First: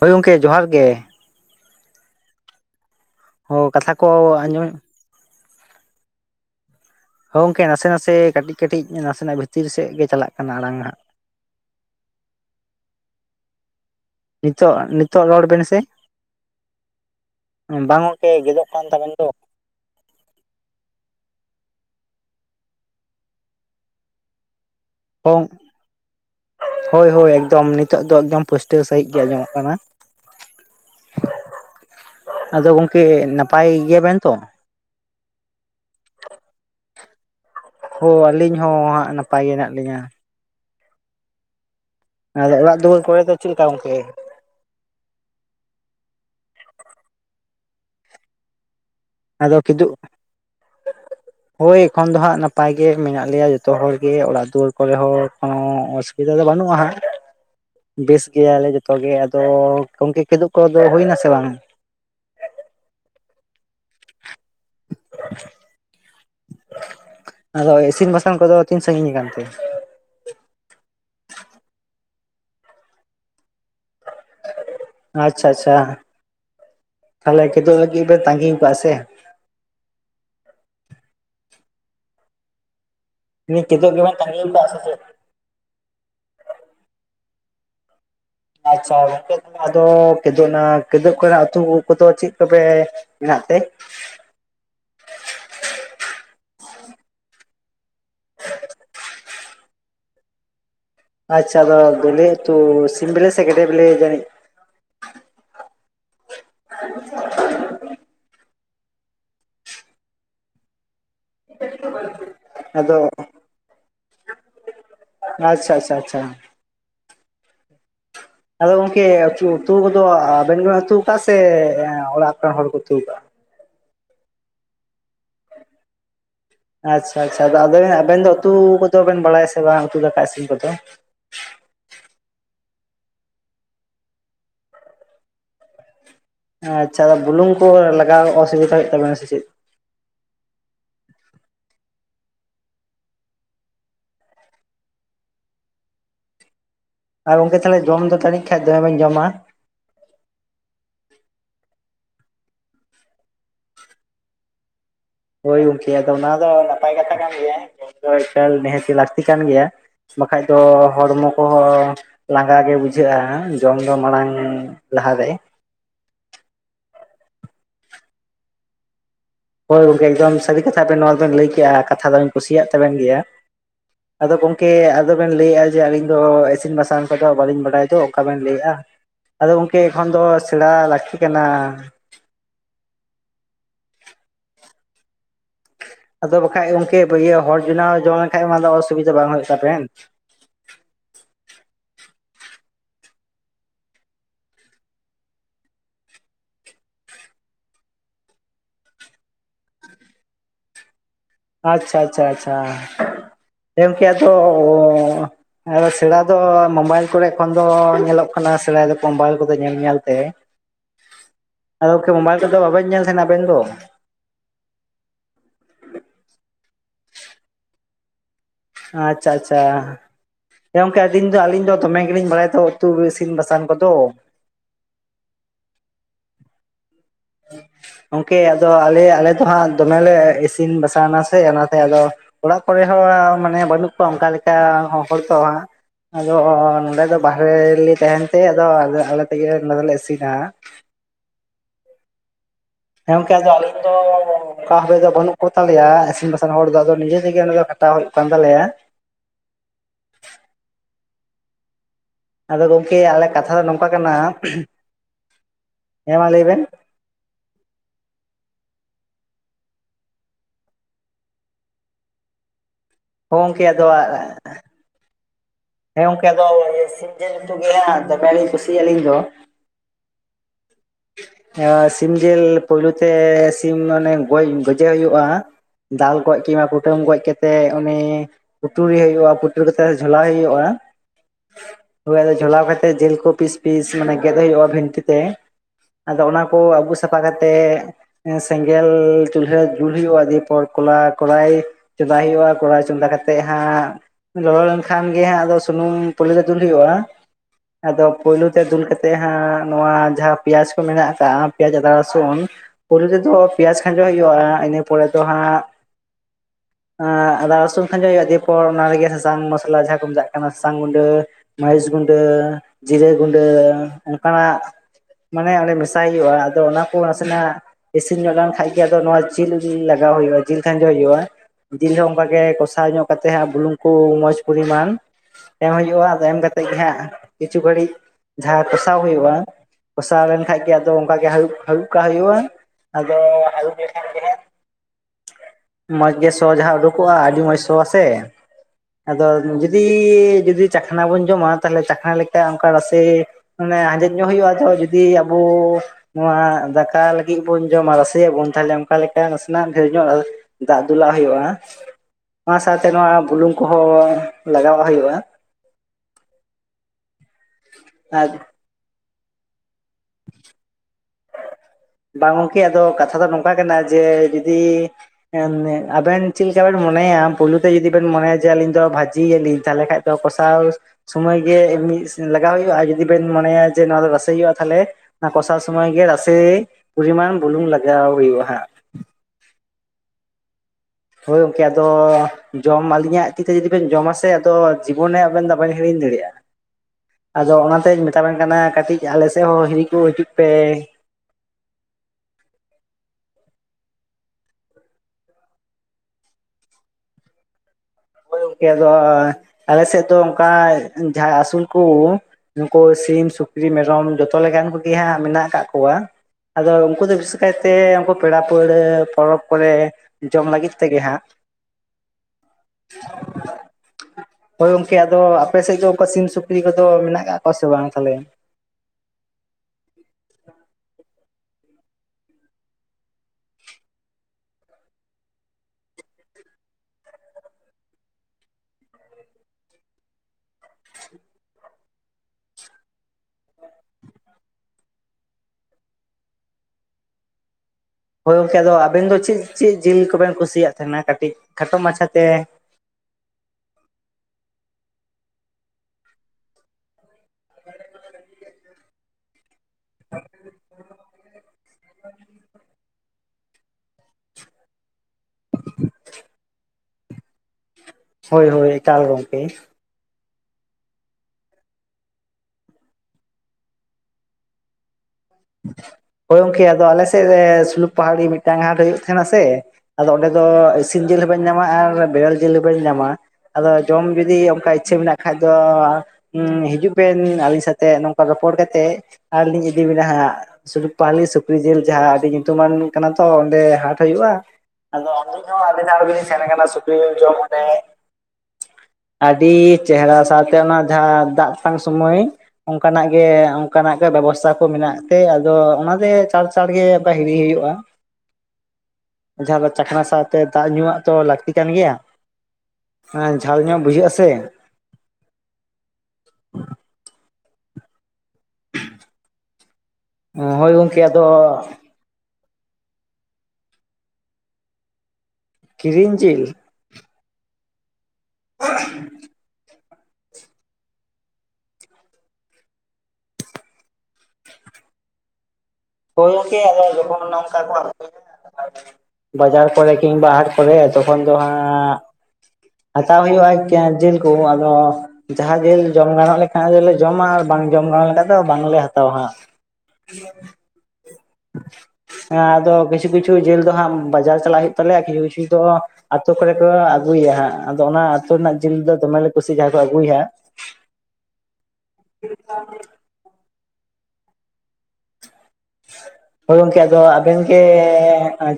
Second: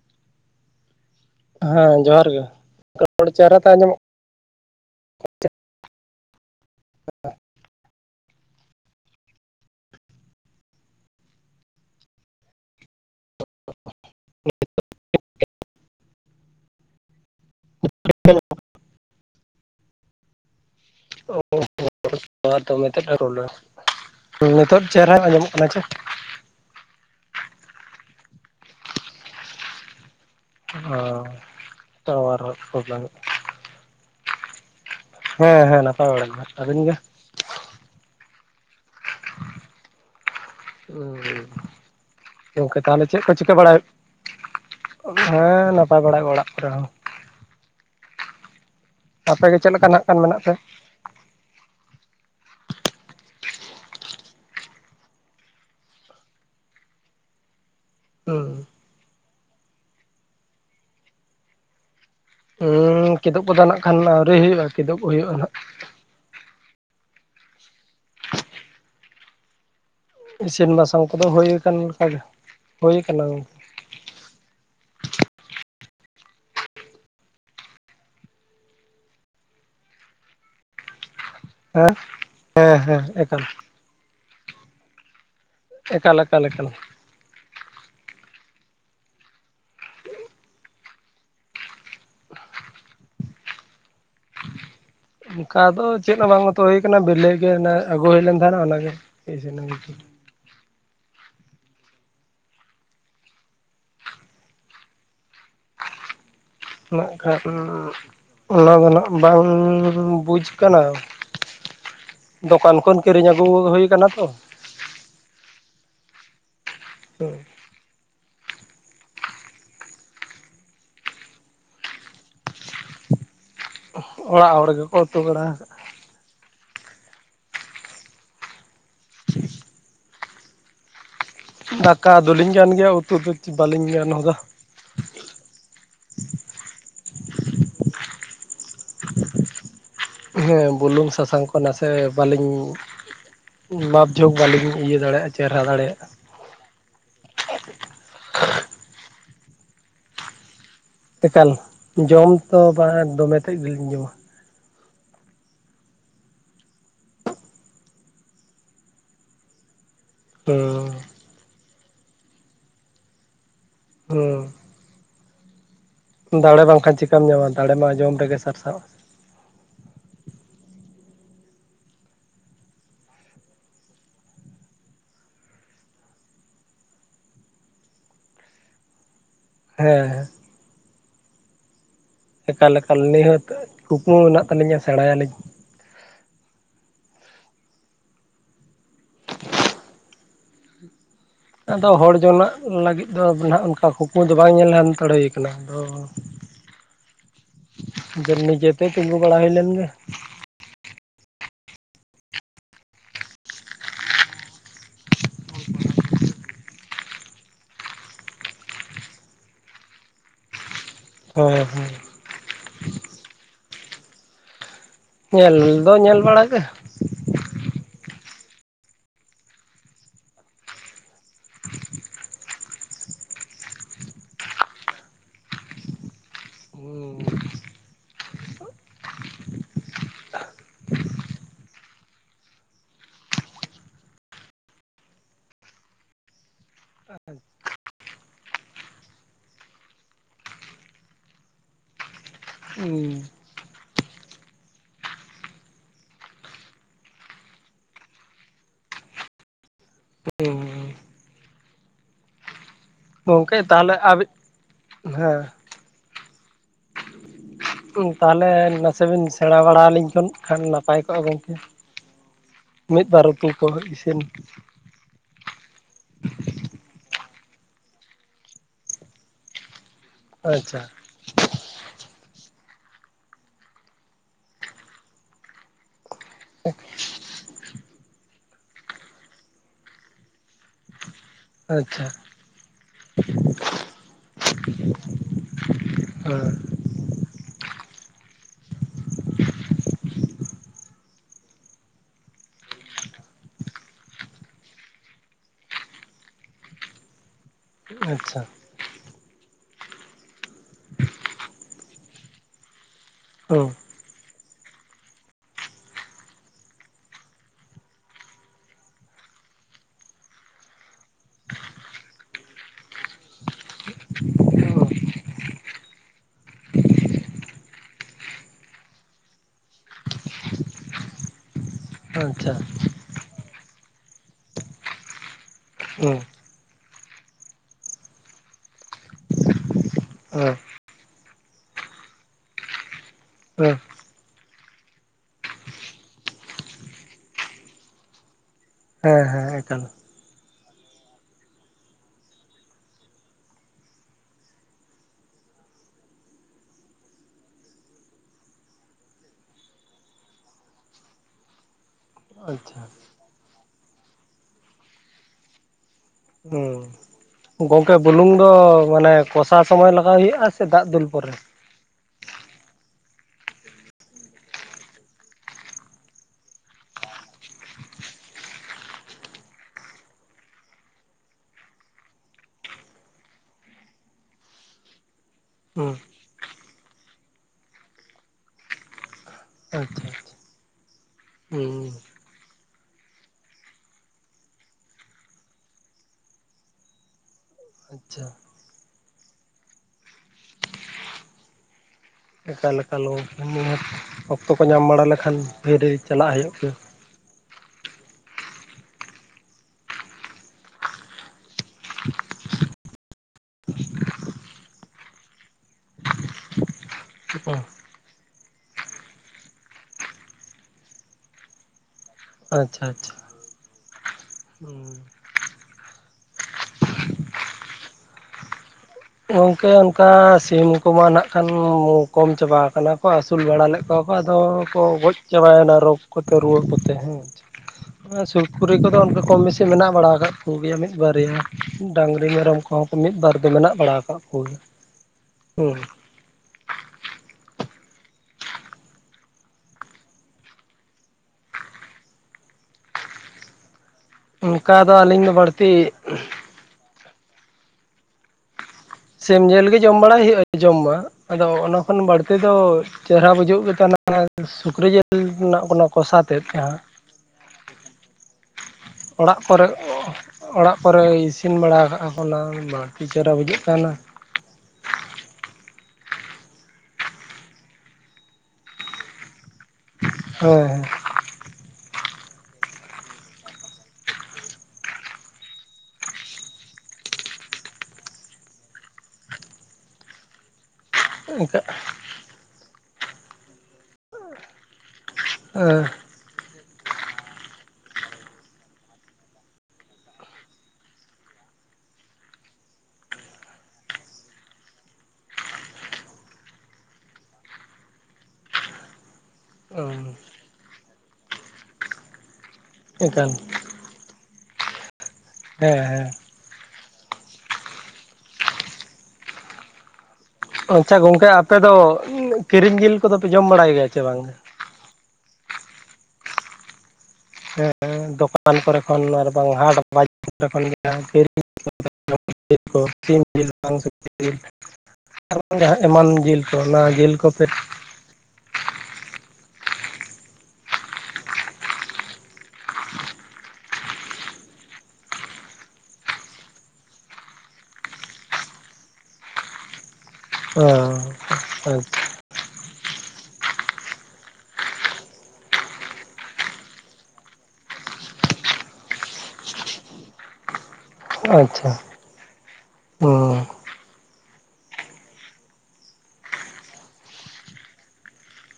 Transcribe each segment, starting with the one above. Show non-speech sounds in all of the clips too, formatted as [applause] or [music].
ᱦᱳᱭ ᱜᱚᱝᱠᱮ ᱡᱚᱦᱟᱨ ᱜᱮ ᱾ ᱦᱮᱸ ᱡᱚᱦᱟᱨ ᱜᱮ ᱨᱚᱲ ᱪᱮᱦᱨᱟ ᱦᱚ ᱛᱮ ᱠᱟᱛᱷᱟ ᱟᱸᱡᱚᱢᱚᱜ ᱠᱚ ᱟᱸᱡᱚᱢ ᱦᱳ ᱜᱚᱝᱠᱮ ᱱᱟᱥᱮ ᱱᱟᱥᱮ ᱠᱟᱹᱴᱤᱡ ᱠᱟᱹᱴᱤᱡ ᱱᱟᱥᱮᱱᱟᱜ ᱵᱷᱤᱛᱤᱨ ᱥᱮᱜ ᱜᱮ ᱪᱟᱞᱟᱜ ᱠᱟᱱᱟ ᱟᱲᱟᱝ ᱦᱟᱸᱜ ᱱᱤᱛᱳᱜ ᱱᱤᱛᱳᱜ ᱨᱚᱲ ᱵᱮᱱ ᱥᱮ ᱵᱟᱝ ᱜᱚᱝᱠᱮ ᱜᱮᱫᱚᱜ ᱠᱟᱱ ᱛᱟᱵᱮᱱ ᱫᱚ [unintelligible] ᱱᱤᱛᱚᱜ ᱪᱮᱦᱨᱟᱭ ᱟᱸᱡᱚᱢᱚᱜ ᱠᱟᱱᱟ ᱪᱮ ᱦᱳᱭ ᱦᱳᱭ ᱮᱠᱫᱚᱢ ᱱᱤᱛᱚᱜ ᱫᱚ ᱮᱠᱫᱚᱢ ᱯᱩᱥᱴᱟᱹᱣ ᱥᱟᱺᱦᱤᱡ ᱜᱮ ᱟᱸᱡᱚᱢᱚᱜ ᱠᱟᱱᱟ ᱚ ᱴᱟᱣᱟᱨ ᱦᱟᱸᱜ ᱠᱚ ᱵᱟᱝ ᱯᱟᱭ ᱜᱮᱭᱟ ᱵᱮᱱ ᱛᱚ ᱦᱮᱸ ᱦᱮᱸ ᱱᱟᱯᱟᱭ ᱵᱟᱲᱟ ᱜᱮ ᱦᱟᱸᱜ ᱟᱹᱵᱤᱱ ᱜᱮ ᱦᱳ ᱟᱹᱞᱤᱧ ᱦᱚᱸ ᱦᱟᱸᱜ ᱱᱟᱯᱟᱭ ᱜᱮ ᱦᱮᱱᱟᱜ ᱞᱤᱧᱟᱹ ᱟᱫᱚ ᱦᱸ ᱜᱚᱝᱠᱮ ᱚᱲᱟᱜ ᱫᱩᱣᱟᱹᱨ ᱛᱟᱦᱚᱞᱮ ᱠᱚᱨᱮ ᱪᱮᱜ ᱠᱚ ᱫᱚ ᱪᱮᱫ ᱪᱤᱠᱟᱹ ᱞᱮᱠᱟ ᱵᱟᱲᱟᱭ ᱜᱚᱝᱠᱮ ᱦᱮᱸ ᱱᱟᱯᱟᱭ ᱵᱟᱲᱟ ᱚᱲᱟᱜ ᱠᱚᱨᱮ ᱦᱚᱸ ᱟᱯᱮᱜᱮ ᱟᱫᱚ ᱪᱮᱫ ᱞᱮᱠᱟ ᱠᱤᱫᱩᱜ ᱱᱟᱜ ᱠᱷᱟᱱ ᱢᱮᱱᱟᱜ ᱯᱮ? ᱦᱳᱭ ᱮᱠᱷᱚᱱ ᱫᱚ ᱦᱟᱸᱜ ᱱᱟᱯᱟᱭ ᱜᱮ ᱢᱮᱱᱟᱜ ᱞᱮᱭᱟ ᱡᱚᱛᱚ ᱦᱚᱲ ᱜᱮ ᱚᱲᱟᱜ ᱫᱩᱣᱟᱹᱨ ᱠᱚᱨᱮ ᱦᱚᱸ ᱠᱳᱱᱳ ᱚᱥᱩ ᱵᱤᱫᱷᱟ ᱫᱚ ᱵᱟᱹᱱᱩᱜᱼᱟ ᱦᱟᱸᱜ ᱾ [inaudible] ᱵᱮᱥ ᱜᱮᱭᱟᱞᱮ ᱡᱚᱛᱚ ᱜᱮ, ᱟᱫᱚ ᱜᱚᱝᱠᱮ ᱠᱷᱮᱫᱳᱜ ᱠᱚᱫᱚ ᱦᱩᱭᱱᱟ ᱥᱮ ᱵᱟᱝ? ᱦᱩᱸ ᱠᱮᱫᱳᱠ ᱠᱚᱫᱚ ᱱᱟᱜ ᱠᱷᱟᱱ ᱟᱹᱣᱨᱤ ᱦᱩᱭᱩᱜᱼᱟ᱾ ᱠᱤᱫᱩᱵ ᱦᱩᱭᱩᱜᱼᱟ ᱱᱟᱜ ᱟᱫᱚ ᱤᱥᱤᱱ ᱵᱟᱥᱟᱝ ᱠᱚᱫᱚ ᱛᱤᱱ ᱥᱟᱺᱜᱤᱧ ᱠᱟᱱᱛᱮ? ᱤᱥᱤᱱ ᱵᱟᱥᱟᱝ ᱠᱚᱫᱚ ᱦᱩᱭ ᱟᱠᱟᱱ ᱠᱟᱫᱟ ᱦᱩᱭ ᱟᱠᱟᱱᱟ ᱜᱚᱝ ᱟᱪᱪᱷᱟ ᱟᱪᱪᱷᱟ, ᱛᱟᱦᱚᱞᱮ ᱠᱮᱫᱳᱜ ᱞᱟᱹᱜᱤᱜ ᱯᱮ ᱛᱟᱸᱜᱤ ᱠᱟᱜᱼᱟ ᱥᱮ? ᱦᱮᱸ ᱦᱮᱸ ᱦᱮᱸ, ᱮᱠᱟᱞ ᱞᱮᱭᱤᱧ ᱠᱮᱫᱳᱜ ᱜᱮᱵᱮᱱ ᱛᱟᱺᱜᱤᱣ ᱠᱟᱜᱼᱟ ᱥᱮ ᱪᱮᱫ? ᱮᱠᱟᱞ ᱮᱠᱟᱞ ᱮᱠᱟᱞ᱾ ᱟᱪᱪᱷᱟ ᱜᱚᱝᱠᱮ ᱟᱫᱚ ᱠᱮᱫᱳᱜ ᱠᱮᱫᱳᱜ ᱠᱚᱨᱮᱱᱟᱜ ᱟᱛᱩ ᱠᱚᱫᱚ ᱪᱮᱜ ᱠᱚᱯᱮ? ᱢᱮᱱᱟᱜ ᱛᱮ ᱚᱝᱠᱟ ᱫᱚ ᱪᱮᱫ ᱦᱚᱸ ᱵᱟᱝ ᱩᱛᱩ ᱦᱩᱭ ᱠᱟᱱᱟ ᱵᱮᱞᱮ ᱜᱮ ᱚᱱᱮ ᱟᱹᱜᱩ ᱦᱩᱭ ᱞᱮᱱ ᱛᱟᱦᱮᱱᱟ ᱚᱱᱟᱜᱮ ᱤᱥᱤᱱ ᱦᱩᱭ ᱠᱟᱱᱟ᱾ ᱟᱪᱪᱷᱟ ᱟᱫᱚ ᱵᱮᱞᱮ ᱩᱛᱩ ᱥᱤᱢ ᱵᱮᱞᱮ ᱥᱮ ᱜᱮᱰᱮ ᱵᱮᱞᱮ ᱵᱮᱱ ᱱᱟᱜ ᱠᱷᱟᱱ ᱚᱱᱟ ᱫᱚ ᱱᱟᱜ ᱵᱟᱝ ᱵᱩᱡᱽ ᱠᱟᱱᱟ ᱾ ᱫᱚᱠᱟᱱ ᱟᱫᱚ ᱠᱷᱚᱱ ᱠᱤᱨᱤᱧ ᱟᱹᱜᱩ ᱦᱩᱭ ᱠᱟᱱᱟ ᱛᱚ᱾ ᱟᱪᱪᱷᱟ ᱟᱪᱪᱷᱟ ᱟᱪᱪᱷᱟ, ᱦᱩᱸ᱾ ᱟᱫᱚ ᱜᱚᱝᱠᱮ ᱩᱛᱩ ᱩᱛᱩ ᱠᱚᱫᱚ ᱟᱵᱮᱱ ᱜᱮᱵᱮᱱ ᱩᱛᱩ ᱠᱟᱜᱼᱟ, ᱥᱮ ᱚᱲᱟᱜ ᱠᱚᱨᱮᱱ ᱦᱚᱲ ᱠᱚ ᱩᱛᱩ ᱠᱟᱜᱼᱟ? ᱚᱲᱟᱜ ᱦᱚᱲ ᱜᱮᱠᱚ ᱩᱛᱩ ᱠᱟᱲᱟᱣ ᱠᱟᱫᱟ᱾ ᱟᱪᱪᱷᱟ ᱟᱪᱪᱷᱟ, ᱟᱫᱚ ᱟᱵᱮ ᱟᱵᱮᱱ ᱫᱚ ᱩᱛᱩ ᱠᱚᱫᱚ ᱵᱮᱱ ᱵᱟᱲᱟᱭᱟ ᱥᱮ ᱵᱟᱝ ᱩᱛᱩ ᱫᱟᱠᱟ ᱤᱥᱤᱱ ᱠᱚᱫᱚ? ᱫᱟᱠᱟ ᱫᱚᱞᱤᱧ ᱜᱟᱱ ᱜᱮᱭᱟ ᱩᱛᱩ ᱫᱚ ᱵᱟᱞᱤᱧ ᱜᱟᱱ ᱦᱚᱫᱟ᱾ ᱟᱪᱪᱷᱟ ᱟᱫᱚ ᱵᱩᱞᱩᱝ ᱠᱚ ᱞᱟᱜᱟᱣ ᱚᱥᱩᱵᱤᱫᱷᱟ ᱦᱩᱭᱩᱜ ᱛᱟᱵᱮᱱᱟ ᱥᱮ ᱪᱮᱫ? ᱦᱮᱸ ᱵᱩᱞᱩᱝ ᱥᱟᱥᱟᱝ ᱠᱚ ᱱᱟᱥᱮ ᱵᱟᱹᱞᱤᱧ ᱢᱟᱞ ᱡᱷᱳᱠ ᱵᱟᱹᱞᱤᱧ ᱤᱭᱟᱹ ᱫᱟᱲᱮᱭᱟᱜᱼᱟ ᱪᱮᱦᱨᱟ ᱫᱟᱲᱮᱭᱟᱜᱼᱟ᱾ ᱟᱨ ᱜᱚᱝᱠᱮ ᱛᱟᱦᱚᱞᱮ ᱡᱚᱢ ᱫᱚ ᱡᱟᱱᱤᱡ ᱠᱷᱟᱡ ᱫᱚᱢᱮ ᱵᱮᱱ ᱡᱚᱢᱟ? ᱮᱠᱟᱞ ᱡᱚᱢ ᱛᱚ ᱵᱟᱝ ᱫᱚᱢᱮ ᱥᱟᱹᱦᱤᱡ ᱞᱤᱧ ᱡᱚᱢᱟ᱾ ᱦᱳᱭ ᱜᱚᱝᱠᱮ ᱟᱫᱚ ᱚᱱᱟ ᱫᱚ ᱱᱟᱯᱟᱭ ᱠᱟᱛᱷᱟ ᱠᱟᱱ ᱜᱮᱭᱟ, ᱱᱤᱛ ᱫᱚ ᱮᱠᱟᱞ ᱱᱤᱦᱟᱹᱛᱤ ᱞᱟᱹᱠᱛᱤ ᱠᱟᱱ ᱜᱮᱭᱟ᱾ ᱵᱟᱠᱷᱟᱡ ᱫᱚ ᱦᱚᱲᱢᱚ ᱠᱚᱦᱚᱸ ᱞᱟᱸᱜᱟ ᱜᱮ ᱵᱩᱡᱷᱟᱹᱜᱼᱟ, ᱡᱚᱢ ᱫᱚ ᱦᱩᱸ ᱢᱟᱲᱟᱝ ᱞᱟᱦᱟ ᱨᱮ ᱫᱟᱲᱮ ᱵᱟᱝᱠᱷᱟᱱ ᱪᱤᱠᱟᱹᱢ ᱧᱟᱢᱟ ᱫᱟᱲᱮ ᱢᱟ ᱡᱚᱢ ᱛᱮᱜᱮ ᱥᱟᱨᱥᱟᱣᱚᱜᱼᱟ᱾ ᱦᱳᱭ ᱜᱚᱝᱠᱮ ᱮᱠᱫᱚᱢ ᱥᱟᱹᱨᱤ ᱠᱟᱛᱷᱟ ᱵᱮᱱ ᱱᱚᱣᱟ ᱵᱮᱱ ᱞᱟᱹᱭ ᱠᱮᱜᱼᱟ ᱠᱟᱛᱷᱟ ᱫᱚᱧ ᱠᱩᱥᱤᱭᱟᱜ ᱛᱟᱵᱮᱱ ᱜᱮᱭᱟ᱾ ᱟᱫᱚ ᱜᱚᱝᱠᱮ ᱟᱫᱚᱵᱮᱱ ᱞᱟᱹᱭᱮᱜᱼᱟ, ᱡᱮ ᱟᱹᱞᱤᱧ ᱫᱚ ᱤᱥᱤᱱ ᱵᱟᱥᱟᱝ ᱠᱚᱫᱚ ᱵᱟᱹᱞᱤᱧ ᱵᱟᱰᱟᱭ ᱫᱚ ᱚᱝᱠᱟ ᱵᱮᱱ ᱞᱮᱭᱮᱜᱼᱟ᱾ ᱟᱫᱚ ᱜᱚᱝᱠᱮ ᱦᱮᱸ ᱮᱠᱷᱚᱱ ᱦᱮᱸ ᱫᱚ ᱥᱮᱬᱟ ᱞᱟᱹᱠᱛᱤ ᱠᱟᱱᱟ᱾ ᱮᱠᱟᱞ ᱮᱠᱟᱞ ᱱᱤᱦᱟᱹᱛ ᱠᱩᱠᱢᱩ ᱢᱮᱱᱟᱜ ᱛᱟᱹᱞᱤᱧᱟ ᱥᱮᱬᱟᱭᱟᱞᱤᱧ᱾ ᱟᱫᱚ ᱵᱟᱠᱷᱟᱡ ᱜᱚᱝᱠᱮ ᱵᱟᱹᱭᱟᱹ ᱦᱚᱲ ᱡᱚᱱᱟᱣ ᱡᱚᱜ ᱞᱮᱝᱠᱟᱡ ᱚᱱᱟ ᱚᱥᱩᱵᱤᱫᱟ ᱵᱟᱝ ᱦᱩᱭᱩᱜ ᱛᱟᱯᱮᱱ ᱾ ᱟᱫᱚ ᱦᱚᱲ ᱡᱚᱱᱟᱜ ᱞᱟᱹᱜᱤᱫ ᱫᱚ ᱱᱟᱜ ᱚᱱᱠᱟ ᱠᱩᱠᱢᱩ ᱫᱚ ᱵᱟᱝ ᱧᱮᱞ ᱦᱟᱛᱟᱲ ᱦᱩᱭ ᱠᱟᱱᱟ ᱟᱫᱚ᱾ ᱫᱮᱱ ᱱᱤᱡᱮᱛᱮ ᱛᱤᱸᱜᱩ ᱵᱟᱲᱟ ᱦᱩᱭ ᱞᱮᱱ ᱜᱮ᱾ ᱟᱪᱪᱷᱟ ᱟᱪᱪᱷᱟ ᱟᱪᱪᱷᱟ ᱮᱢ ᱠᱮ ᱛᱚ ᱟᱨ ᱥᱮᱬᱟ ᱫᱚ ᱢᱳᱵᱟᱭᱤᱞ ᱠᱚᱨᱮ ᱠᱷᱚᱱ ᱫᱚ ᱧᱮᱞᱚᱜ ᱠᱟᱱᱟ ᱥᱮᱬᱟᱭ ᱫᱚᱠᱚ ᱢᱳᱵᱟᱭᱤᱞ ᱠᱚᱨᱮ ᱧᱮᱞ ᱧᱮᱞ ᱛᱮ᱾ [inaudible] ᱦᱳᱭ ᱦᱳᱭ ᱟᱫᱚ ᱜᱚᱢᱠᱮ ᱢᱳᱵᱟᱭᱤᱞ ᱛᱮᱫᱚ ᱵᱟᱵᱮᱱ ᱧᱮᱞ ᱛᱟᱦᱮᱱᱟ ᱟᱵᱮᱱ ᱫᱚ? ᱧᱮᱞ ᱫᱚ ᱧᱮᱞ ᱵᱟᱲᱟ ᱜᱮ᱾ ᱟᱪᱪᱷᱟ ᱟᱪᱪᱷᱟ, ᱦᱮᱸ ᱜᱚᱝᱠᱮ ᱟᱹᱫᱤᱱ ᱫᱚ ᱟᱹᱞᱤᱧ ᱫᱚ ᱫᱚᱢᱮ ᱜᱮᱞᱤᱧ ᱵᱟᱲᱟᱭᱟ ᱛᱚ᱾ ᱩᱛᱩ ᱠᱚ ᱤᱥᱤᱱ ᱵᱟᱥᱟᱝ ᱠᱚᱫᱚ᱾ ᱜᱚᱝᱠᱮ ᱟᱫᱚ ᱟᱞᱮ ᱟᱞᱮ ᱫᱚ ᱦᱟᱸᱜ ᱫᱚᱢᱮ ᱞᱮ ᱤᱥᱤᱱ ᱵᱟᱥᱟᱝ ᱮᱱᱟ ᱥᱮ ᱚᱱᱟᱛᱮ ᱟᱫᱚ ᱚᱲᱟᱜ ᱠᱚᱨᱮ ᱦᱚᱸ ᱢᱟᱱᱮ ᱵᱟᱹᱱᱩᱜ ᱠᱚᱣᱟ ᱚᱱᱠᱟ ᱞᱮᱠᱟ ᱦᱚᱲᱛᱚ ᱦᱟᱸᱜ ᱟᱫᱚ ᱱᱚᱰᱮ ᱫᱚ ᱵᱟᱦᱨᱮ ᱨᱮᱞᱮ ᱛᱟᱦᱮᱱ ᱛᱮ ᱟᱫᱚ ᱟᱞᱮ ᱛᱮᱜᱮ ᱱᱚᱸᱰᱮ ᱫᱚᱞᱮ ᱤᱥᱤᱱᱟ᱾ ᱦᱮ ᱜᱚᱝᱠᱮ ᱟᱫᱚ ᱟᱹᱞᱤᱧ ᱫᱚ ᱠᱟ ᱦᱟᱵᱤᱡ ᱫᱚ ᱵᱟᱹᱱᱩᱜ ᱠᱚ ᱛᱟᱞᱮᱭᱟ ᱤᱥᱤᱱ ᱵᱟᱥᱟᱝ ᱦᱚᱲ ᱫᱚ ᱟᱫᱚ ᱱᱤᱡᱮ ᱛᱮᱜᱮ ᱚᱱᱟ ᱫᱚ ᱠᱷᱟᱴᱟᱣ ᱦᱩᱭᱩᱜ ᱠᱟᱱ ᱛᱟᱞᱮᱭᱟ᱾ ᱚ᱾ ᱟᱫᱚ ᱜᱚᱝᱠᱮ ᱟᱞᱮᱭᱟᱜ ᱠᱟᱛᱷᱟ ᱜᱚᱝᱠᱮ ᱫᱚ ᱱᱚᱝᱠᱟ ᱛᱟᱦᱚᱞᱮ ᱠᱟᱱᱟ, ᱟᱵᱤᱱ ᱦᱮᱸ ᱦᱮᱸ ᱢᱟ ᱞᱟᱹᱭ ᱵᱮᱱ᱾ ᱛᱟᱦᱚᱞᱮ ᱱᱟᱥᱮ ᱵᱤᱱ ᱥᱮᱬᱟ ᱵᱟᱲᱟ ᱟᱹᱞᱤᱧ ᱠᱷᱚᱱ ᱠᱷᱟᱱ ᱱᱟᱯᱟᱭ ᱠᱚᱜᱼᱟ ᱜᱚᱝᱠᱮ᱾ ᱢᱤᱫ ᱵᱟᱨ ᱦᱚᱸ ᱩᱛᱩ ᱜᱚᱝᱠᱮ ᱠᱚ ᱟᱫᱚ ᱤᱥᱤᱱ᱾ ᱦᱮᱸ ᱜᱚᱝᱠᱮ ᱟᱫᱚ ᱥᱤᱢ ᱡᱤᱞ ᱩᱛᱩ ᱜᱮ ᱦᱟᱸᱜ ᱫᱚᱢᱮᱞᱤᱧ ᱠᱩᱥᱤᱭᱟ-ᱟ ᱟᱞᱤᱧ ᱫᱚ᱾ ᱟᱪᱪᱷᱟ᱾ ᱥᱤᱢ ᱡᱮᱞ ᱯᱳᱭᱞᱩ ᱛᱮ ᱥᱤᱢ ᱢᱟᱱᱮ ᱜᱚᱡ ᱜᱚᱡᱮ ᱦᱩᱭᱩᱜᱼᱟ᱾ ᱫᱟᱞ ᱜᱚᱡ ᱠᱤᱱᱵᱟ ᱠᱩᱴᱟᱹᱢ ᱜᱚᱡ ᱠᱟᱛᱮ ᱩᱱᱤ ᱯᱩᱴᱩᱨᱮ ᱦᱩᱭᱩᱜᱼᱟ, ᱯᱩᱴᱩᱨ ᱠᱟᱛᱮ ᱟᱨᱚ ᱡᱷᱚᱞᱟᱭᱮ ᱦᱩᱭᱩᱜ ᱟ᱾ ᱟᱪᱪᱷᱟ ᱦᱳᱭ ᱟᱫᱚ ᱡᱷᱚᱞᱟᱣ ᱠᱟᱛᱮᱫ ᱡᱮᱞ ᱠᱚ ᱯᱤᱥ ᱯᱤᱥ ᱢᱟᱱᱮ ᱜᱮᱫᱮ ᱦᱩᱭᱩᱜᱼᱟ ᱵᱷᱤᱱᱴᱤ ᱛᱮ, ᱟᱫᱚ ᱚᱱᱟ ᱠᱚ ᱦᱮᱸ ᱟᱹᱵᱩᱜ ᱥᱟᱯᱷᱟ ᱠᱟᱛᱮᱫ ᱮᱸ ᱥᱮᱸᱜᱮᱞ ᱪᱩᱞᱦᱟᱹ ᱨᱮ ᱡᱩᱞ ᱦᱩᱭᱩᱜᱼᱟ ᱫᱤᱭᱮ ᱯᱚᱨ ᱠᱚᱞᱟ ᱠᱚᱞᱟᱭ ᱪᱚᱸᱫᱟᱭ ᱦᱩᱭᱩᱜᱼᱟ ᱠᱚᱲᱦᱟ ᱪᱚᱸᱫᱟ ᱠᱟᱛᱮᱫ ᱦᱟᱸᱜ ᱞᱚᱞᱚ ᱞᱮᱱᱠᱷᱟᱱ ᱜᱮ ᱦᱟᱸᱜ ᱟᱫᱚ ᱥᱩᱱᱩᱢ ᱯᱳᱭᱞᱳ ᱨᱮ ᱫᱩᱞ ᱦᱩᱭᱩᱜᱼᱟ ᱟᱫᱚ ᱟᱪᱪᱷᱟ ᱯᱳᱭᱞᱳ ᱛᱮ ᱫᱩᱞ ᱠᱟ ᱛᱮ ᱦᱟᱸᱜ ᱱᱚᱣᱟ ᱡᱟᱦᱟᱸ ᱯᱮᱸᱭᱟ ᱠᱚ ᱢᱮᱱᱟᱜ ᱠᱟᱜ-ᱟ, ᱯᱮᱭᱟᱡ ᱟᱫᱟ ᱨᱚᱥᱩᱱ ᱯᱳᱭᱞᱳ ᱛᱮᱫᱚ ᱦᱮᱸ ᱯᱮᱭᱟᱡ ᱠᱷᱟᱸᱡᱚ ᱦᱩᱭᱩᱜᱼᱟ ᱤᱱᱟᱹ ᱯᱚᱨᱮ ᱫᱚ ᱦᱟᱸᱜ ᱮᱸ ᱟᱫᱟ ᱨᱟᱹᱥᱩᱱ ᱠᱷᱟᱸᱡᱚᱭ ᱦᱩᱭᱩᱜᱼᱟ ᱫᱤᱭᱮ ᱯᱚᱨ ᱚᱱᱟ ᱨᱮᱜᱮ ᱥᱟᱥᱟᱝ ᱢᱚᱥᱞᱟ ᱡᱟᱦᱟᱸ ᱠᱚ ᱢᱮᱛᱟᱜ ᱠᱟᱱᱟ ᱥᱟᱥᱟᱝ ᱜᱩᱰᱟᱹ, ᱢᱟᱹᱨᱤᱪ ᱜᱩᱰᱟᱹ, ᱡᱤᱨᱟᱹ ᱜᱩᱰᱟᱹ ᱚᱱᱠᱟᱱᱟᱜ ᱢᱟᱱᱮ ᱚᱸᱰᱮ ᱢᱮᱥᱟᱭ ᱦᱩᱭᱩᱜᱼᱟ, ᱟᱫᱚ ᱚᱱᱟ ᱠᱚ ᱱᱟᱥᱮᱱᱟᱜ ᱤᱥᱤᱱ ᱧᱚᱜᱚᱱ ᱠᱷᱟᱡ ᱜᱮ ᱟᱫᱚ ᱱᱚᱣᱟ ᱡᱤᱞ ᱞᱟᱜᱟᱣ ᱦᱩᱭᱩᱜᱼᱟ ᱡᱤᱞ ᱠᱷᱟᱸᱡᱚ ᱦᱩᱭᱩᱜᱼᱟ, ᱡᱤᱞ ᱦᱚᱸ ᱚᱱᱠᱟ ᱜᱮ ᱟᱪᱪᱷᱟ ᱠᱚᱥᱟᱣ ᱧᱚᱜ ᱠᱟᱛᱮ ᱦᱟᱸᱜ ᱵᱩᱞᱩᱝ ᱠᱚ ᱢᱚᱸᱡᱽ ᱯᱚᱨᱤᱢᱟᱱ, ᱮᱢ ᱦᱩᱭᱩᱜᱼᱟ, ᱦᱮᱸ ᱟᱫᱚ ᱮᱢ ᱠᱟᱛᱮᱫ ᱜᱮ ᱦᱟᱸᱜ ᱠᱤᱪᱷᱩ ᱜᱷᱟᱹᱲᱤᱡ ᱡᱟᱦᱟᱸ ᱠᱚᱥᱟᱣ ᱦᱩᱭᱩᱜᱼᱟ᱾ ᱠᱚᱥᱟᱣ ᱞᱮᱱ ᱦᱮᱸ ᱠᱷᱟᱡ ᱜᱮ ᱟᱫᱚ ᱚᱱᱠᱟ ᱜᱮ ᱦᱟᱨᱩᱵ ᱦᱟᱹᱨᱩᱵ ᱠᱟᱜ ᱦᱩᱭᱩᱜᱼᱟ, ᱟᱫᱚ ᱦᱟᱹᱨᱩᱵ ᱞᱮᱠᱷᱟᱱ ᱜᱮ ᱦᱟᱸᱜ ᱢᱚᱡᱽ ᱜᱮ ᱥᱚ ᱡᱟᱦᱟᱸ ᱩᱰᱩᱠᱚᱜᱼᱟ ᱟᱹᱰᱤ ᱢᱚᱡᱽ ᱥᱚᱣᱟ ᱥᱮ, ᱦᱮᱸ ᱟᱫᱚ ᱦᱮᱸ ᱮᱠᱟᱞ ᱡᱩᱫᱤ ᱡᱩᱫᱤ ᱪᱟᱠᱷᱱᱟ ᱵᱚᱱ ᱡᱚᱢᱟ ᱛᱟᱞᱦᱮ ᱪᱟᱠᱷᱱᱟ ᱞᱮᱠᱟ ᱚᱱᱠᱟ ᱨᱟᱥᱮ ᱢᱟᱱᱮ ᱟᱸᱡᱮᱫ ᱧᱚᱜ ᱦᱩᱭᱩᱜ-ᱟ ᱚᱫᱚ ᱡᱩᱫᱤ ᱟᱵᱚ ᱱᱚᱣᱟ ᱫᱟᱠᱟ ᱞᱟᱹᱜᱤᱫ ᱵᱚᱱ ᱡᱚᱢᱟ ᱨᱟᱥᱮᱭᱟᱵᱚᱱ ᱛᱟᱞᱦᱮ ᱚᱱᱠᱟ ᱞᱮᱠᱟ ᱱᱟᱥᱮᱱᱟᱜ ᱰᱷᱮᱨ ᱧᱚᱜ ᱫᱟᱜ ᱫᱩᱞᱟᱜ ᱦᱩᱭᱩᱜᱼᱟ, ᱚᱱᱟ ᱟᱪᱪᱷᱟ ᱥᱟᱶᱛᱮ ᱱᱚᱣᱟ ᱵᱩᱞᱩᱝ ᱠᱚᱦᱚᱸ ᱞᱟᱜᱟᱣᱟᱜ ᱦᱩᱭᱩᱜᱼᱟ᱾ ᱚ᱾ ᱜᱚᱝᱠᱮ ᱟᱨ ᱵᱩᱞᱩᱝ ᱫᱚ ᱢᱟᱱᱮ ᱠᱚᱥᱟᱣ ᱥᱚᱢᱚᱭ ᱞᱟᱜᱟᱣ ᱦᱩᱭᱩᱜᱼᱟ ᱥᱮ ᱫᱟᱜ ᱫᱩᱞ ᱯᱚᱨᱮ? ᱵᱟᱝ ᱜᱚᱝᱠᱮ ᱟᱫᱚ ᱠᱟᱛᱷᱟ ᱫᱚ ᱱᱚᱝᱠᱟ ᱠᱟᱱᱟ ᱡᱮ ᱡᱩᱫᱤ ᱮᱸᱱᱮ ᱟᱵᱮᱱ ᱪᱮᱫ ᱞᱮᱠᱟ ᱵᱮᱱ ᱢᱚᱱᱮᱭᱟ ᱯᱳᱭᱞᱳ ᱛᱮ ᱡᱩᱫᱤ ᱵᱮᱱ ᱢᱚᱱᱮᱭᱟ ᱡᱮ ᱟᱹᱞᱤᱧ ᱫᱚ ᱵᱷᱟᱹᱡᱤᱭᱟᱞᱤᱧ ᱛᱟᱞᱦᱮ ᱠᱷᱟᱡ ᱫᱚ ᱠᱚᱥᱟᱣ ᱥᱚᱢᱚᱭ ᱜᱮ ᱢᱤᱫ ᱞᱟᱜᱟᱣ ᱦᱩᱭᱩᱜᱼᱟ ᱟᱨ ᱡᱩᱫᱤ ᱵᱮᱱ ᱢᱚᱱᱮᱭᱟ ᱡᱮ ᱱᱚᱣᱟ ᱫᱚ ᱨᱟᱥᱮ ᱦᱩᱭᱩᱜᱼᱟ ᱛᱟᱦᱞᱮ ᱚᱱᱟ ᱠᱚᱥᱟᱣ ᱥᱚᱢᱚᱭ ᱦᱩᱸ ᱜᱮ ᱨᱟᱥᱮ ᱯᱚᱨᱤᱢᱟᱱ ᱵᱩᱞᱩᱝ ᱞᱟᱜᱟᱣ ᱦᱩᱭᱩᱜᱼᱟ ᱦᱟᱸᱜ᱾ ᱟᱪᱪᱷᱟ ᱟᱪᱪᱷᱟ᱾ ᱦᱳᱭ ᱜᱚᱝᱠᱮ ᱟᱫᱚ, ᱦᱩᱸ ᱡᱚᱢ ᱟᱹᱞᱤᱧᱟᱜ ᱛᱤ ᱛᱮ ᱡᱩᱫᱤ ᱵᱮᱱ ᱡᱚᱢᱟ ᱥᱮ ᱟᱫᱚ ᱡᱤᱵᱚᱱᱮ ᱟᱵᱮᱱ ᱫᱚ ᱵᱟᱮᱱ ᱦᱤᱲᱤᱧ ᱫᱟᱲᱮᱭᱟᱜᱼᱟ᱾ [inaudible] ᱟᱫᱚ ᱚᱱᱟᱛᱮᱧ ᱟᱪᱪᱷᱟ ᱢᱮᱛᱟᱵᱮᱱ ᱠᱟᱱᱟ ᱠᱟᱹᱴᱤᱡ ᱟᱞᱮ ᱥᱮᱫ ᱦᱚᱸ ᱦᱤᱨᱤᱡ ᱠᱚ ᱦᱤᱡᱩᱜ ᱯᱮ ᱮᱠᱟᱞᱮᱠᱟ ᱞ ᱱᱤᱦᱛ ᱚᱠᱛᱚ ᱠᱚ ᱧᱟᱢ ᱵᱟᱲᱟ ᱞᱮᱠᱷᱟᱱ ᱯᱷᱤᱨᱤ ᱪᱟᱞᱟᱜ ᱦᱩᱭᱩᱜ ᱯᱮᱭᱟ ᱦᱚᱳᱭ ᱜᱚᱝᱠᱮ ᱟ ᱫᱚ ᱟᱞᱮ ᱥᱮᱫ ᱫᱚ ᱚᱱᱠᱟ ᱡᱟᱦᱟᱸ ᱟᱹᱥᱩᱞ ᱠᱚ ᱩᱱᱩᱠᱩ ᱥᱤᱢ ᱥᱩᱠᱨᱤ ᱢᱮᱨᱚᱢ ᱡᱚᱛᱚ ᱞᱮᱠᱟᱱ ᱠᱚᱜᱮ ᱦᱟᱸᱜ ᱢᱮᱱᱟᱜ ᱟᱠᱟᱟᱜ ᱠᱚᱣᱟ ᱟᱫᱚ ᱩᱱᱠᱩ ᱫᱚ ᱵᱤᱥᱮᱥ ᱜᱮᱭᱟ ᱠᱟᱭᱛᱮ ᱩᱱᱠᱩ ᱯᱮᱲᱟ ᱯᱟᱹᱲᱦᱟᱹ ᱯᱚᱨᱚᱵᱽ ᱠᱚᱨᱮ ᱡᱚᱢ ᱞᱟᱹᱜᱤᱫ ᱛᱮᱜᱮ ᱦᱟᱸᱜ ᱟᱪᱪᱷᱟ ᱟᱪᱪᱷᱟ ᱦᱳᱭ ᱜᱚᱝᱠᱮ ᱦᱩᱸ ᱟᱫᱚ ᱟᱯᱮ ᱥᱮᱫ ᱫᱚ ᱚᱱᱠᱟ ᱥᱤᱢ ᱥᱩᱠᱨᱤ ᱠᱚᱫᱚ ᱢᱮᱱᱟᱜ ᱟᱠᱟᱫ ᱠᱚᱣᱟ ᱥᱮ ᱵᱟᱝ ᱛᱟᱦᱚᱞᱮ ᱜᱚᱝᱠᱮ ᱚᱱᱠᱟ ᱥᱤᱢ ᱠᱚᱢᱟ ᱱᱟᱜ ᱠᱷᱟᱱ ᱠᱚᱢ ᱪᱟᱵᱟ ᱠᱟᱱᱟ ᱠᱚ ᱟᱹᱥᱩᱞ ᱵᱟᱲᱟ ᱞᱮᱫ ᱠᱚᱣᱟ ᱠᱚ ᱟᱫᱚ ᱠᱚ ᱜᱚᱡ ᱪᱟᱵᱟᱭᱮᱱᱟ ᱨᱳᱜᱽ ᱠᱚᱛᱮ ᱨᱩᱣᱟᱹ ᱠᱚᱛᱮ ᱦᱮᱸ ᱥᱩᱯᱩᱨᱤ ᱠᱚᱫᱚ ᱚᱱᱠᱟ ᱠᱚᱢ ᱵᱤᱥᱤ ᱢᱮᱱᱟᱜ ᱵᱟᱲᱟ ᱟᱠᱟᱫ ᱠᱚᱜᱮᱭᱟ ᱢᱤᱫ ᱵᱟᱨᱭᱟ ᱰᱟᱝᱨᱤ ᱢᱮᱨᱚᱢ ᱠᱚ ᱢᱤᱫ ᱵᱟᱨ ᱫᱚ ᱢᱮᱱᱟᱜ ᱵᱟᱲᱟ ᱟᱠᱟᱫ ᱠᱚᱜᱭᱟ ᱦᱩᱸ ᱦᱳᱭ ᱜᱚᱢᱠᱮ ᱟᱫᱚ ᱟᱵᱮᱱ ᱫᱚ ᱪᱮᱫ ᱪᱮᱫ ᱡᱤᱞ ᱠᱚᱵᱮᱱ ᱠᱩᱥᱤᱭᱟᱜ ᱛᱟᱦᱮᱱᱟ ᱠᱟᱹᱴᱤᱡ ᱠᱷᱟᱴᱚ ᱢᱟᱪᱷᱟᱛᱮ ᱚᱱᱠᱟ ᱫᱚ ᱟᱹᱞᱤᱧ ᱫᱚ ᱵᱟᱹᱲᱛᱤ [inaudible] ᱥᱮᱢ ᱧᱮᱞ ᱜᱮ ᱡᱚᱢ ᱵᱟᱲᱟᱭ ᱦᱩᱭᱩᱜᱼᱟ ᱡᱚᱢ ᱢᱟ ᱟᱫᱚ ᱚᱱᱟ ᱠᱷᱚᱱ ᱵᱟᱹᱲᱛᱤ ᱫᱚ ᱪᱮᱦᱨᱟ ᱵᱩᱡᱷᱟᱹᱜ ᱜᱮ ᱛᱟᱦᱮ ᱥᱩᱠᱨᱤ ᱡᱤᱞ ᱨᱮᱱᱟᱜ ᱠᱟᱱᱟ ᱠᱚᱥᱟ ᱛᱮᱫ ᱡᱟᱦᱟᱸ ᱦᱳᱭ ᱦᱳᱭ ᱮᱠᱟᱞ ᱚᱲᱟᱜ ᱜᱚᱝᱠᱮ ᱠᱚᱨᱮ ᱚᱲᱟᱜ ᱠᱚᱨᱮ ᱤᱥᱤᱱ ᱵᱟᱲᱟ ᱟᱠᱟᱟᱜ ᱠᱟᱱᱟ ᱵᱟᱹᱲᱛᱤ ᱪᱮᱦᱨᱟ ᱵᱩᱡᱷᱟᱹᱜ ᱠᱟᱱᱟ ᱦᱳᱭ ᱜᱚᱢᱠᱮ ᱟᱫᱚ ᱟᱞᱮ ᱥᱮᱫ ᱨᱮ ᱥᱩᱞᱩᱠ ᱯᱟᱦᱟᱲᱤ ᱢᱤᱫᱴᱟᱝ ᱦᱟᱴ ᱦᱩᱭᱩᱜ ᱛᱟᱦᱮᱱᱟ ᱥᱮ ᱟᱫᱚ ᱚᱸᱰᱮ ᱫᱚ ᱦᱮᱸ ᱦᱮᱸ ᱤᱥᱤᱱ ᱡᱤᱞ ᱦᱚᱸᱵᱟᱹᱧ ᱧᱟᱢᱟ ᱟᱨ ᱵᱮᱨᱮᱞ ᱡᱤᱞ ᱦᱚᱸᱵᱟᱹᱧ ᱧᱟᱢᱟ ᱟᱫᱚ ᱡᱚᱢ ᱡᱩᱫᱤ ᱚᱱᱠᱟ ᱤᱪᱪᱷᱟᱹ ᱢᱮᱱᱟᱜ ᱠᱷᱟᱡ ᱫᱚ ᱦᱤᱡᱩᱜ ᱵᱮᱱ ᱟᱹᱞᱤᱧ ᱥᱟᱛᱮᱜ ᱱᱚᱝᱠᱟ ᱨᱚᱯᱚᱲ ᱠᱟᱛᱮᱮᱫ ᱟᱨᱞᱤᱤᱧ ᱤᱫᱤ ᱵᱮᱱᱟ ᱦᱟᱸᱜ ᱥᱩ ᱯᱟᱦᱟᱞᱞᱤ ᱦᱮᱸ ᱥᱩᱠᱨᱤ ᱮᱠᱟᱞ ᱡᱤᱞ ᱡᱟᱦᱟᱸ ᱟᱹᱰᱤ ᱧᱩᱛᱩᱢᱟᱱ ᱠᱟᱱᱟ ᱛᱚ ᱚᱸᱰᱮ ᱦᱟᱴ ᱦᱩᱭᱩᱜᱼᱟ ᱟᱫᱚ ᱟᱹᱞᱤᱧ ᱦᱚᱸ ᱟᱹᱰᱤ ᱫᱷᱟᱟᱱ ᱜᱮᱧ ᱥᱮᱱ ᱠᱟᱱᱟ ᱥᱩᱠᱨᱤ ᱡᱚᱢ ᱨᱮ ᱟᱹᱰᱤ ᱪᱮᱦᱨᱟ ᱥᱟᱶᱛᱮ ᱚᱱᱟ ᱡᱟᱦᱟᱸ ᱫᱟᱜ ᱴᱟᱝ ᱥᱚᱢᱚᱭ ᱚᱱᱠᱟᱱᱟᱜ ᱜᱮ ᱚᱱᱠᱟᱱᱟᱜ ᱜᱮ ᱵᱮᱵᱚᱥᱛᱛᱟ ᱠᱚ ᱢᱮᱱᱟᱜ ᱟᱫᱚ ᱚᱱᱟᱛᱮ ᱪᱟᱟᱲ ᱪᱟᱟᱲ ᱜᱮ ᱟᱟᱨ ᱦᱤᱨᱤ ᱦᱩᱭᱩᱜᱼᱟ ᱡᱟᱦᱟᱸ ᱫᱚ ᱪᱟᱠᱷᱱᱟ ᱥᱟᱶᱛᱮ ᱫᱟᱜ ᱧᱩᱣᱟᱜ ᱫᱚᱚ ᱞᱟᱹᱠᱛᱤ ᱠᱟᱱ ᱜᱮᱭᱟ ᱦᱮᱸ ᱡᱷᱟᱞ ᱧᱚᱜ ᱵᱩᱡᱷᱟᱹᱜ ᱟᱥᱮ ᱦᱮᱸ ᱦᱮᱸ ᱦᱳᱭ ᱟᱪᱪᱷᱟ ᱟᱫᱚ ᱜᱚᱝᱠᱮ ᱟᱯᱮ ᱫᱚ ᱠᱤᱨᱤᱧ ᱡᱤᱞ ᱠᱚᱫᱚ ᱯᱮ ᱡᱚᱢ ᱵᱟᱲᱟᱭ ᱜᱮᱭᱟ ᱥᱮ ᱵᱟᱝ ᱠᱤᱨᱤᱧ ᱡᱤᱞ ᱦᱮᱸ ᱦᱮᱸ ᱫᱚᱠᱟᱱ ᱠᱚᱨᱮ ᱠᱷᱚᱱ ᱟᱨᱵᱟᱝ ᱦᱟᱴ [unintelligible] ᱟᱨ ᱡᱟᱦᱟᱸ ᱮᱢᱟᱱ ᱦᱳᱭ ᱡᱤᱞ ᱠᱚ ᱜᱚᱝᱠᱮ ᱚᱱᱟ ᱟᱫᱚ ᱡᱤᱞ ᱠᱚ ᱡᱚᱠᱷᱚᱱ ᱯᱮ ᱱᱚᱝᱠᱟ ᱵᱟᱡᱟᱨ ᱠᱚᱨᱮ ᱠᱤᱢᱵᱟᱟᱦᱟᱨ ᱠᱚᱨᱮ ᱛᱚᱠᱷᱚᱱ ᱫᱚ ᱦᱟᱸᱜ ᱦᱟᱛᱟᱣ ᱦᱩᱭᱩᱜᱼᱟ ᱡᱤᱞ ᱠᱚ ᱟᱫᱚ ᱡᱟᱦᱟᱸ ᱡᱤᱞ ᱡᱚᱢ ᱜᱟᱱᱚᱜ ᱞᱮᱠᱷᱟᱱᱡ ᱫᱚᱞᱮ ᱡᱚᱢᱟ ᱟᱨ ᱵᱟᱝ ᱡᱚᱢ ᱜᱟᱱᱚᱜ ᱞᱮᱠᱷᱟᱱᱡ ᱫᱚ ᱵᱟᱝᱞᱮ ᱦᱟᱛᱟᱣᱟ ᱦᱟᱸᱜ [unintelligible] ᱚ ᱟᱪ ᱦᱮᱸ ᱟᱫᱚ ᱠᱤᱪᱷᱩ ᱠᱤᱪᱷᱩ ᱡᱤᱞ ᱫᱚ ᱦᱟᱸᱜ ᱵᱟᱡᱟᱨ ᱪᱟᱞᱟᱜ ᱦ ᱦᱩᱭᱩᱜ ᱛᱟᱞᱮᱭᱟ ᱠᱤᱪᱷᱩ ᱠᱤᱪᱷᱩ ᱫᱚ ᱟᱛᱳ ᱠᱚᱨᱮ ᱠᱚ ᱟᱹᱜᱩᱭᱟ ᱦᱟᱸᱜ ᱟᱫᱚ ᱚᱱᱟ ᱟᱹᱛᱩ ᱨᱮᱱᱟᱜ ᱡᱤᱞ ᱫᱚ ᱫᱚᱢᱮᱞᱮ ᱠᱩᱥᱤᱤᱭᱟᱜᱼᱟ ᱡᱟᱦᱟᱸ ᱠᱚ ᱟᱹᱜᱩᱭᱟ ᱦᱟᱸ ᱟᱪᱪᱷᱟ ᱦᱸ [inaudible] ᱦᱳ ᱜᱚᱝᱠᱮ ᱟᱫᱚ ᱟᱵᱮᱱ ᱜᱮ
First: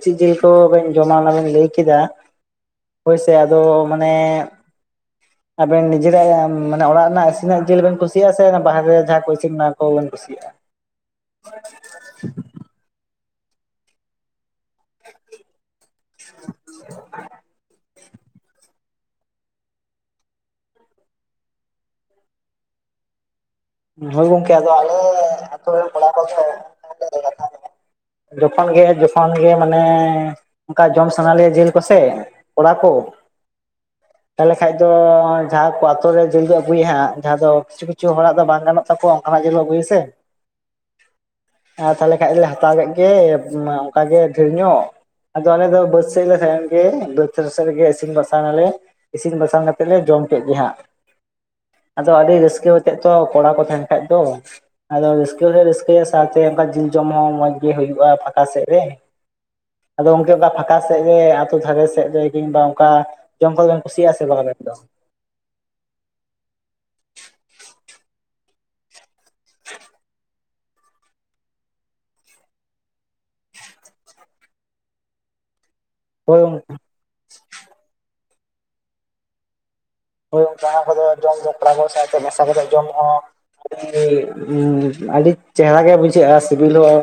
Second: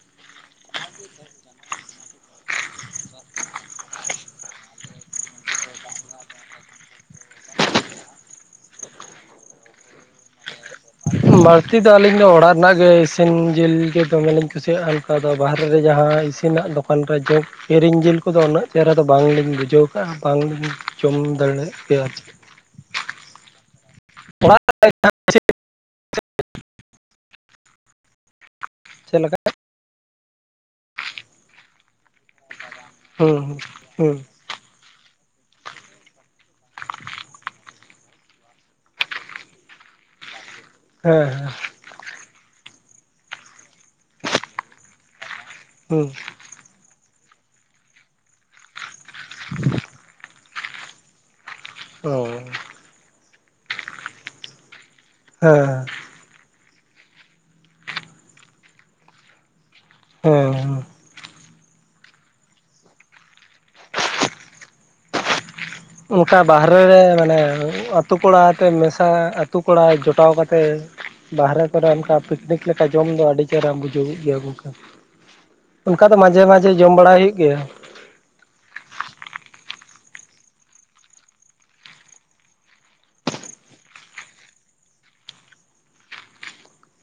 ᱪᱮᱫ ᱡᱤᱞ ᱠᱚᱵᱮᱱ ᱡᱚᱢᱟ ᱚᱱᱟ ᱵᱮᱱ ᱞᱟᱹᱭ ᱠᱮᱫᱟ ᱦᱳᱭ ᱥᱮ ᱟᱫᱚ ᱢᱟᱱᱮ [unintelligible] ᱟᱵᱮᱱ ᱱᱤᱡᱮᱨᱟᱜ ᱢᱟᱱᱮ ᱚᱲᱟᱜ ᱨᱮᱱᱟᱜ ᱤᱥᱤᱱᱟᱜ ᱡᱤᱞ ᱵᱮᱱ ᱠᱩᱥᱤᱭᱟᱜᱼᱟ? ᱥᱮ ᱵᱟᱦᱨᱮ ᱨᱮ ᱡᱟᱦᱟᱸ ᱠᱚ ᱤᱥᱤᱱ ᱚᱱᱟ ᱠᱚᱵᱮᱱ ᱥᱤᱜᱟ ᱵᱟᱹᱲᱛᱤ ᱫᱚ ᱟᱹᱞᱤᱧ ᱫᱚ ᱚᱲᱟᱜ ᱨᱮᱱᱟᱜ ᱜᱮ ᱤᱥᱤᱱ ᱡᱤᱞ ᱜᱮ ᱫᱚᱢᱮ ᱞᱤᱧ ᱠᱩᱥᱤᱭᱟᱜᱼᱟ᱾ ᱫᱚ ᱵᱟᱨᱦᱨᱮ ᱨᱮ ᱡᱟᱦᱟᱸ ᱤᱥᱤᱱᱟᱜ ᱫᱚᱠᱟᱱ ᱨᱮ ᱡᱚ ᱠᱤᱨᱤᱧ ᱡᱤᱞ ᱠᱚᱫᱚ ᱩᱱᱟᱹᱜ ᱪᱮᱦᱨᱟ ᱫᱚ ᱵᱟᱝ ᱞᱤᱧ ᱵᱩᱡᱷᱟᱹᱣ ᱠᱟᱜᱼᱟ ᱵᱟᱝᱞᱤᱧ ᱡᱚᱢ ᱫᱟᱲᱮᱭᱟᱜ ᱠᱮᱭᱟ ᱪᱮ ᱦᱚᱭ ᱜᱚᱝᱠᱮ ᱚᱲᱟᱜ ᱟᱫᱚ ᱟᱞᱮ ᱟᱹᱛᱩ ᱨᱮᱱ ᱠᱚᱲᱟ ᱠᱚᱫᱚ [inaudible] ᱡᱚᱠᱷᱚᱱ ᱜᱮ ᱪᱮᱫ ᱡᱚᱠᱷᱚᱱ ᱞᱮᱠᱟ ᱜᱮ ᱢᱟᱱᱮ ᱚᱱᱠᱟ ᱡᱚᱢ ᱥᱟᱱᱟ ᱞᱮᱭᱟ ᱡᱤᱞ ᱠᱚᱥᱮ ᱠᱚᱲᱟ ᱠᱚ ᱦᱩᱸ ᱦᱩᱸ ᱛᱟᱦᱚᱞᱮ ᱠᱷᱟᱱ ᱫᱚ ᱡᱟᱦᱟᱸ ᱠᱚ ᱟᱛᱳ ᱨᱮ ᱡᱤᱞ ᱠᱩ ᱟᱹᱜᱩᱭᱟ ᱦᱟᱸᱜ ᱡᱟᱦᱟᱸ ᱫᱚ ᱠᱤᱪᱷᱩ ᱠᱤᱪᱷᱩ ᱦᱚᱲᱟᱜ ᱫᱚ ᱵᱟᱝ ᱜᱟᱱᱜᱚ ᱛᱟᱠᱚᱣᱟ ᱚᱱᱠᱟᱱᱟᱜ ᱡᱤᱞ ᱠᱚ ᱟᱜᱩᱭᱟ ᱥᱮ ᱦᱮᱸ ᱦᱮᱸ ᱛᱟᱦᱞᱮ ᱠᱷᱟᱡ ᱞᱮ ᱦᱟᱛᱟᱣ ᱠᱮᱫ ᱜᱮ ᱚᱱᱠᱟ ᱜᱮ ᱰᱷᱮᱨ ᱧᱚᱜ ᱟᱫᱚ ᱟᱞᱮ ᱫᱚ ᱵᱟᱫ ᱦᱩᱸ ᱥᱮᱡ ᱞᱮ ᱥᱮᱱ ᱜᱮ ᱵᱟᱹᱫ ᱥᱮᱫ ᱨᱮᱜᱮ ᱤᱥᱤᱱ ᱵᱟᱥᱟᱝ ᱟᱞᱮ ᱤᱥᱤᱱ ᱵᱟᱥᱟᱝ ᱠᱟᱛᱮᱫ ᱞᱮ ᱡᱚᱢ ᱠᱮᱫ ᱜᱮᱦᱟᱸᱜ ᱟᱫᱚ ᱚ ᱟᱹᱰᱤ ᱦᱮᱸ ᱨᱟᱹᱥᱠᱟᱹ ᱣᱟᱛᱮᱫ ᱛᱚ ᱠᱚᱲᱟ ᱠᱚ ᱛᱟᱦᱮᱱ ᱠᱷᱟᱡ ᱫᱚ ᱟᱫᱚ ᱨᱟᱹᱥᱠᱟᱹᱦᱚᱞᱮ ᱨᱟᱹᱥᱠᱟᱹᱭᱟ ᱥ ᱥᱟᱶᱛᱮ ᱚᱱᱠᱟ ᱡᱤᱞ ᱡᱚᱢ ᱦᱚᱸ ᱢᱚᱸᱡᱽ ᱜᱮ ᱦᱩᱭᱩᱜᱼᱟ ᱯᱷᱟᱸᱠᱟ ᱥᱮᱫ ᱨᱮ ᱟᱫᱚ ᱜᱚᱝᱠᱮ ᱚᱱᱠᱟ ᱦᱮᱸ ᱯᱷᱟᱸᱠᱟ ᱥᱮᱫ ᱥᱮ ᱟᱛᱳ ᱫᱷᱟᱨᱮ ᱥᱮᱫ ᱨᱮ ᱠᱤᱝᱵᱟ ᱚᱱᱠᱟ ᱡᱚᱢ ᱠᱚ ᱵᱤᱱ ᱠᱩᱥᱤᱭᱟᱜᱼᱟ ᱥᱮ ᱵᱟᱝ ᱟᱵᱮᱱ ᱫᱚ? ᱚᱱᱠᱟ ᱵᱟᱦᱨᱮ ᱨᱮ ᱢᱟᱱᱮ ᱩᱛ ᱛᱩ ᱠᱚᱲᱟ ᱛᱮ ᱢᱮᱥᱟ ᱟᱛᱩ ᱠᱚᱲᱟ ᱡᱚᱴᱟᱣ ᱠᱟᱛᱮ ᱵᱟᱦᱨᱮ ᱠᱚᱨᱮ ᱚᱱᱠᱟ ᱯᱤᱠᱱᱤᱠ ᱞᱮᱠᱟ ᱡᱚᱢ ᱫᱚ ᱟᱹᱰᱤ ᱪᱮᱦᱨᱟᱢ ᱵᱩᱡᱷᱟᱹᱚᱜ ᱜᱮᱭᱟ ᱜᱚᱝᱠᱮ ᱚᱱᱠᱟ ᱫᱚ ᱢᱟᱡᱷᱮ ᱦᱳᱭ ᱢᱟᱡᱷᱮ ᱡᱚᱢ ᱵᱟᱲᱟᱭ ᱦᱩᱭᱩᱜ ᱜᱮᱭᱟ ᱦᱳᱭ ᱚᱱᱠᱟ ᱠᱚᱫᱚ ᱡᱚᱢ ᱫᱚ ᱠᱚᱲᱟ ᱠᱚ ᱥᱟᱶᱛᱮ ᱢᱮᱥᱟ ᱠᱟᱛᱮᱫ ᱡᱚᱢ ᱦᱚᱸ [unintelligible] ᱟᱹᱰᱤ ᱪᱮᱦᱨᱟ ᱜᱮ ᱵᱩᱡᱷᱟᱹᱜᱼᱟ ᱥᱤᱵᱤᱞ ᱦᱚᱸ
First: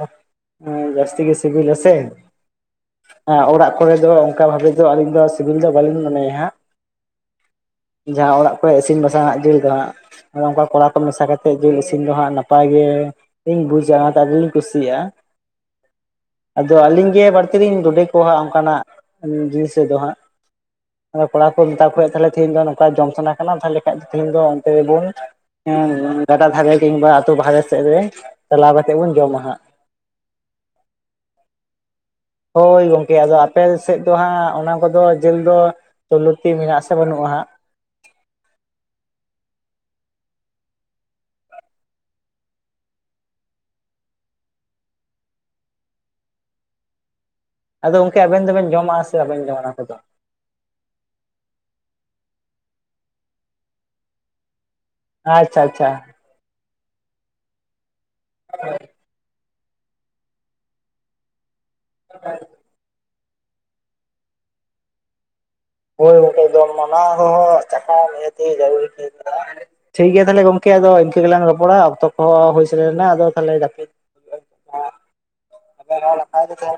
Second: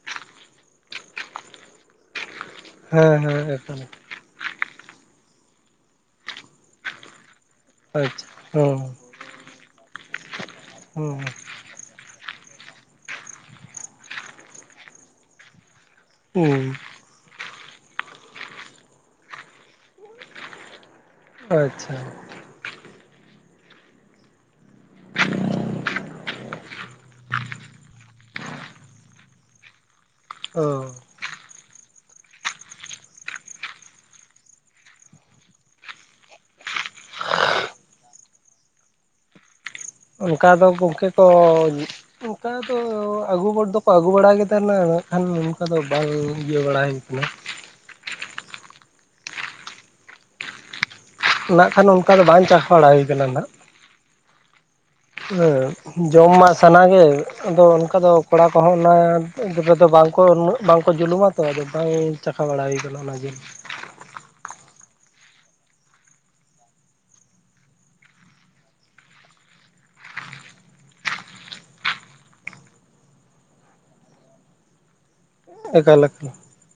ᱦᱮᱸ ᱡᱟᱹᱥᱛᱤ ᱜᱮ ᱥᱤᱵᱤᱞᱟ ᱥᱮ ᱦᱮᱸ ᱦᱮᱸ ᱚᱲᱟᱜ ᱮᱠᱟᱞ ᱠᱚᱨᱮ ᱫᱚ ᱚᱱᱠᱟ ᱵᱷᱟᱵᱮ ᱫᱚ ᱟᱹᱞᱤᱧ ᱫᱚ ᱥᱤᱵᱤᱞ ᱫᱚ ᱵᱟᱹᱞᱤᱧ ᱢᱚᱱᱮ ᱭᱟ ᱦᱟᱜ ᱟᱪᱪᱷᱟ ᱡᱟᱦᱟᱸ ᱚᱲᱟᱜ ᱠᱚᱨᱮ ᱤᱥᱤᱱ ᱦᱮᱸ ᱵᱟᱥᱟᱝ ᱦᱟᱜ ᱡᱤᱞ ᱫᱚ ᱦᱟᱸᱜ ᱚᱱᱠᱟ ᱠᱚᱲᱟ ᱠᱚ ᱢᱮᱥᱟ ᱠᱟᱛᱮᱫ ᱡᱤᱞ ᱤᱥᱤᱱ ᱫᱚ ᱦᱟᱸᱜ ᱱᱟᱯᱟᱭ ᱜᱮ ᱤᱧ ᱵᱩᱡᱟ ᱚᱱᱟ ᱛᱮ ᱟᱹᱰᱤᱧ ᱠᱩᱥᱤᱭᱟᱜᱼᱟ᱾ ᱦᱮᱸ ᱟᱫᱚ ᱦᱮᱸ ᱟᱹᱞᱤᱧ ᱜᱮ ᱵᱟᱹᱲᱛᱤ ᱞᱤᱧ ᱰᱚᱰᱮ ᱠᱚᱣᱟ ᱦᱟᱸᱜ ᱚᱱᱠᱟᱱᱟᱜ ᱨᱤᱥ ᱨᱮᱫᱚ ᱦᱟᱸᱜ ᱚᱱᱠᱟ ᱠᱚᱲᱟ ᱠᱚ ᱢᱮᱛᱟ ᱠᱚ ᱟᱪᱪᱷᱟ ᱦᱩᱭᱩᱜᱟ ᱛᱟᱦᱚᱞᱮ ᱛᱮᱦᱤᱧ ᱫᱚ ᱱᱚᱝᱠᱟ ᱡᱚᱢ ᱥᱟᱱᱟ ᱠᱟᱱᱟ ᱛᱟᱦᱞᱮ ᱠᱷᱟᱱ ᱛᱤᱦᱤᱧ ᱫᱚ [unintelligible] ᱜᱟᱰᱟ ᱫᱷᱟᱨᱮ ᱠᱤᱝᱵᱟ ᱟᱛᱩ ᱵᱷᱟᱨᱮ ᱥᱮᱫ ᱨᱮ ᱪᱟᱞᱟᱣ ᱠᱟᱛᱮᱜ ᱵᱚᱱ ᱡᱚᱢᱟᱦᱟᱸᱜ ᱚᱻ ᱦᱳᱭ ᱜᱚᱝᱠᱮ ᱟᱫᱚ ᱟᱯᱮ ᱥᱮᱫ ᱫᱚ ᱦᱟᱸᱜ ᱚᱱᱟ ᱠᱚᱫᱚ ᱡᱤᱞ ᱫᱚ ᱪᱚᱞᱩᱛᱤ ᱢᱮᱱᱟᱜ ᱥᱮ ᱵᱟᱹᱱᱩᱜᱼᱟ ᱦᱟᱸᱜ? ᱚᱱᱠᱟ ᱫᱚ ᱜᱚᱝᱠᱮ ᱠᱚ ᱚᱱᱠᱟ ᱫᱚ ᱟᱹᱜᱩ ᱦᱚᱲ ᱫᱚᱠᱚ ᱟᱹᱜᱩ ᱵᱟᱲᱟᱭ ᱜᱮᱛᱮ ᱱᱟ ᱢᱮᱱ ᱠᱷᱟᱱ ᱚᱱᱠᱟ ᱫᱚ ᱵᱟᱝ ᱤᱭᱟᱹ ᱵᱟᱲᱟ ᱦᱩᱭ ᱠᱟᱱᱟ ᱟᱫᱚ ᱜᱚᱝᱠᱮ ᱟᱵᱮᱱ ᱫᱚᱵᱮᱱ ᱡᱚᱢᱟᱼᱟ ᱥᱮ ᱵᱟᱵᱮᱱ ᱡᱚᱢᱟ ᱚᱱᱟ ᱠᱚᱫᱚ? ᱱᱟᱜ ᱠᱷᱟᱱ ᱚᱱᱠᱟ ᱫᱚ ᱵᱟᱝ ᱪᱟᱥ ᱵᱟᱲᱟ ᱦᱩᱭ ᱟᱠᱟᱱᱟ ᱱᱟᱜ ᱟᱪᱪᱷᱟ ᱟᱪᱪᱷᱟ ᱡᱚᱢ ᱢᱟ ᱥᱟᱱᱟ ᱜᱮ ᱟᱫᱚ ᱚᱱᱠᱟ ᱫᱚ ᱠᱚᱲᱟ ᱠᱚᱦᱚᱸ ᱚᱱᱟ ᱨᱮᱫᱚ ᱵᱟᱝᱠᱚ ᱩᱱᱟᱜ ᱵᱟᱝᱠᱚ ᱡᱩᱞᱩᱢᱟ ᱛᱚ ᱟᱫᱚ ᱵᱟᱝ ᱪᱟᱠᱷᱟ ᱵᱟᱲᱟ ᱦᱩᱭ ᱟᱠᱟᱱᱟ ᱚᱱᱟ ᱡᱤᱞ ᱦᱳᱭ ᱜᱚᱝᱠᱮ ᱮᱠᱫᱚᱢ ᱚᱱᱟ ᱫᱚᱦᱟᱜ ᱪᱟᱠᱷᱟ ᱱᱤᱦᱟᱛᱤ ᱡᱟᱨᱩᱨᱤ ᱜᱮ ᱠᱟᱱᱟ ᱴᱷᱤᱠ ᱜᱮᱭᱟ ᱛᱟᱦᱚᱞᱮ ᱜᱚᱝᱠᱮ ᱟᱫᱚ ᱤᱱᱠᱟᱹ ᱜᱮᱞᱟᱝ ᱨᱚᱯᱚᱲᱟ ᱚᱠᱛᱚ ᱠᱚ ᱦᱚᱸ ᱦᱩᱭ ᱥᱮᱴᱮᱨ ᱮᱱᱟ ᱟᱫᱚ ᱛᱟᱦᱚᱞᱮ ᱜᱟᱛᱮ ᱮᱠᱟᱞ, ᱦᱚᱸ [unintelligible] ᱱᱟᱯᱟᱭ ᱜᱮ ᱛᱟᱦᱮᱱ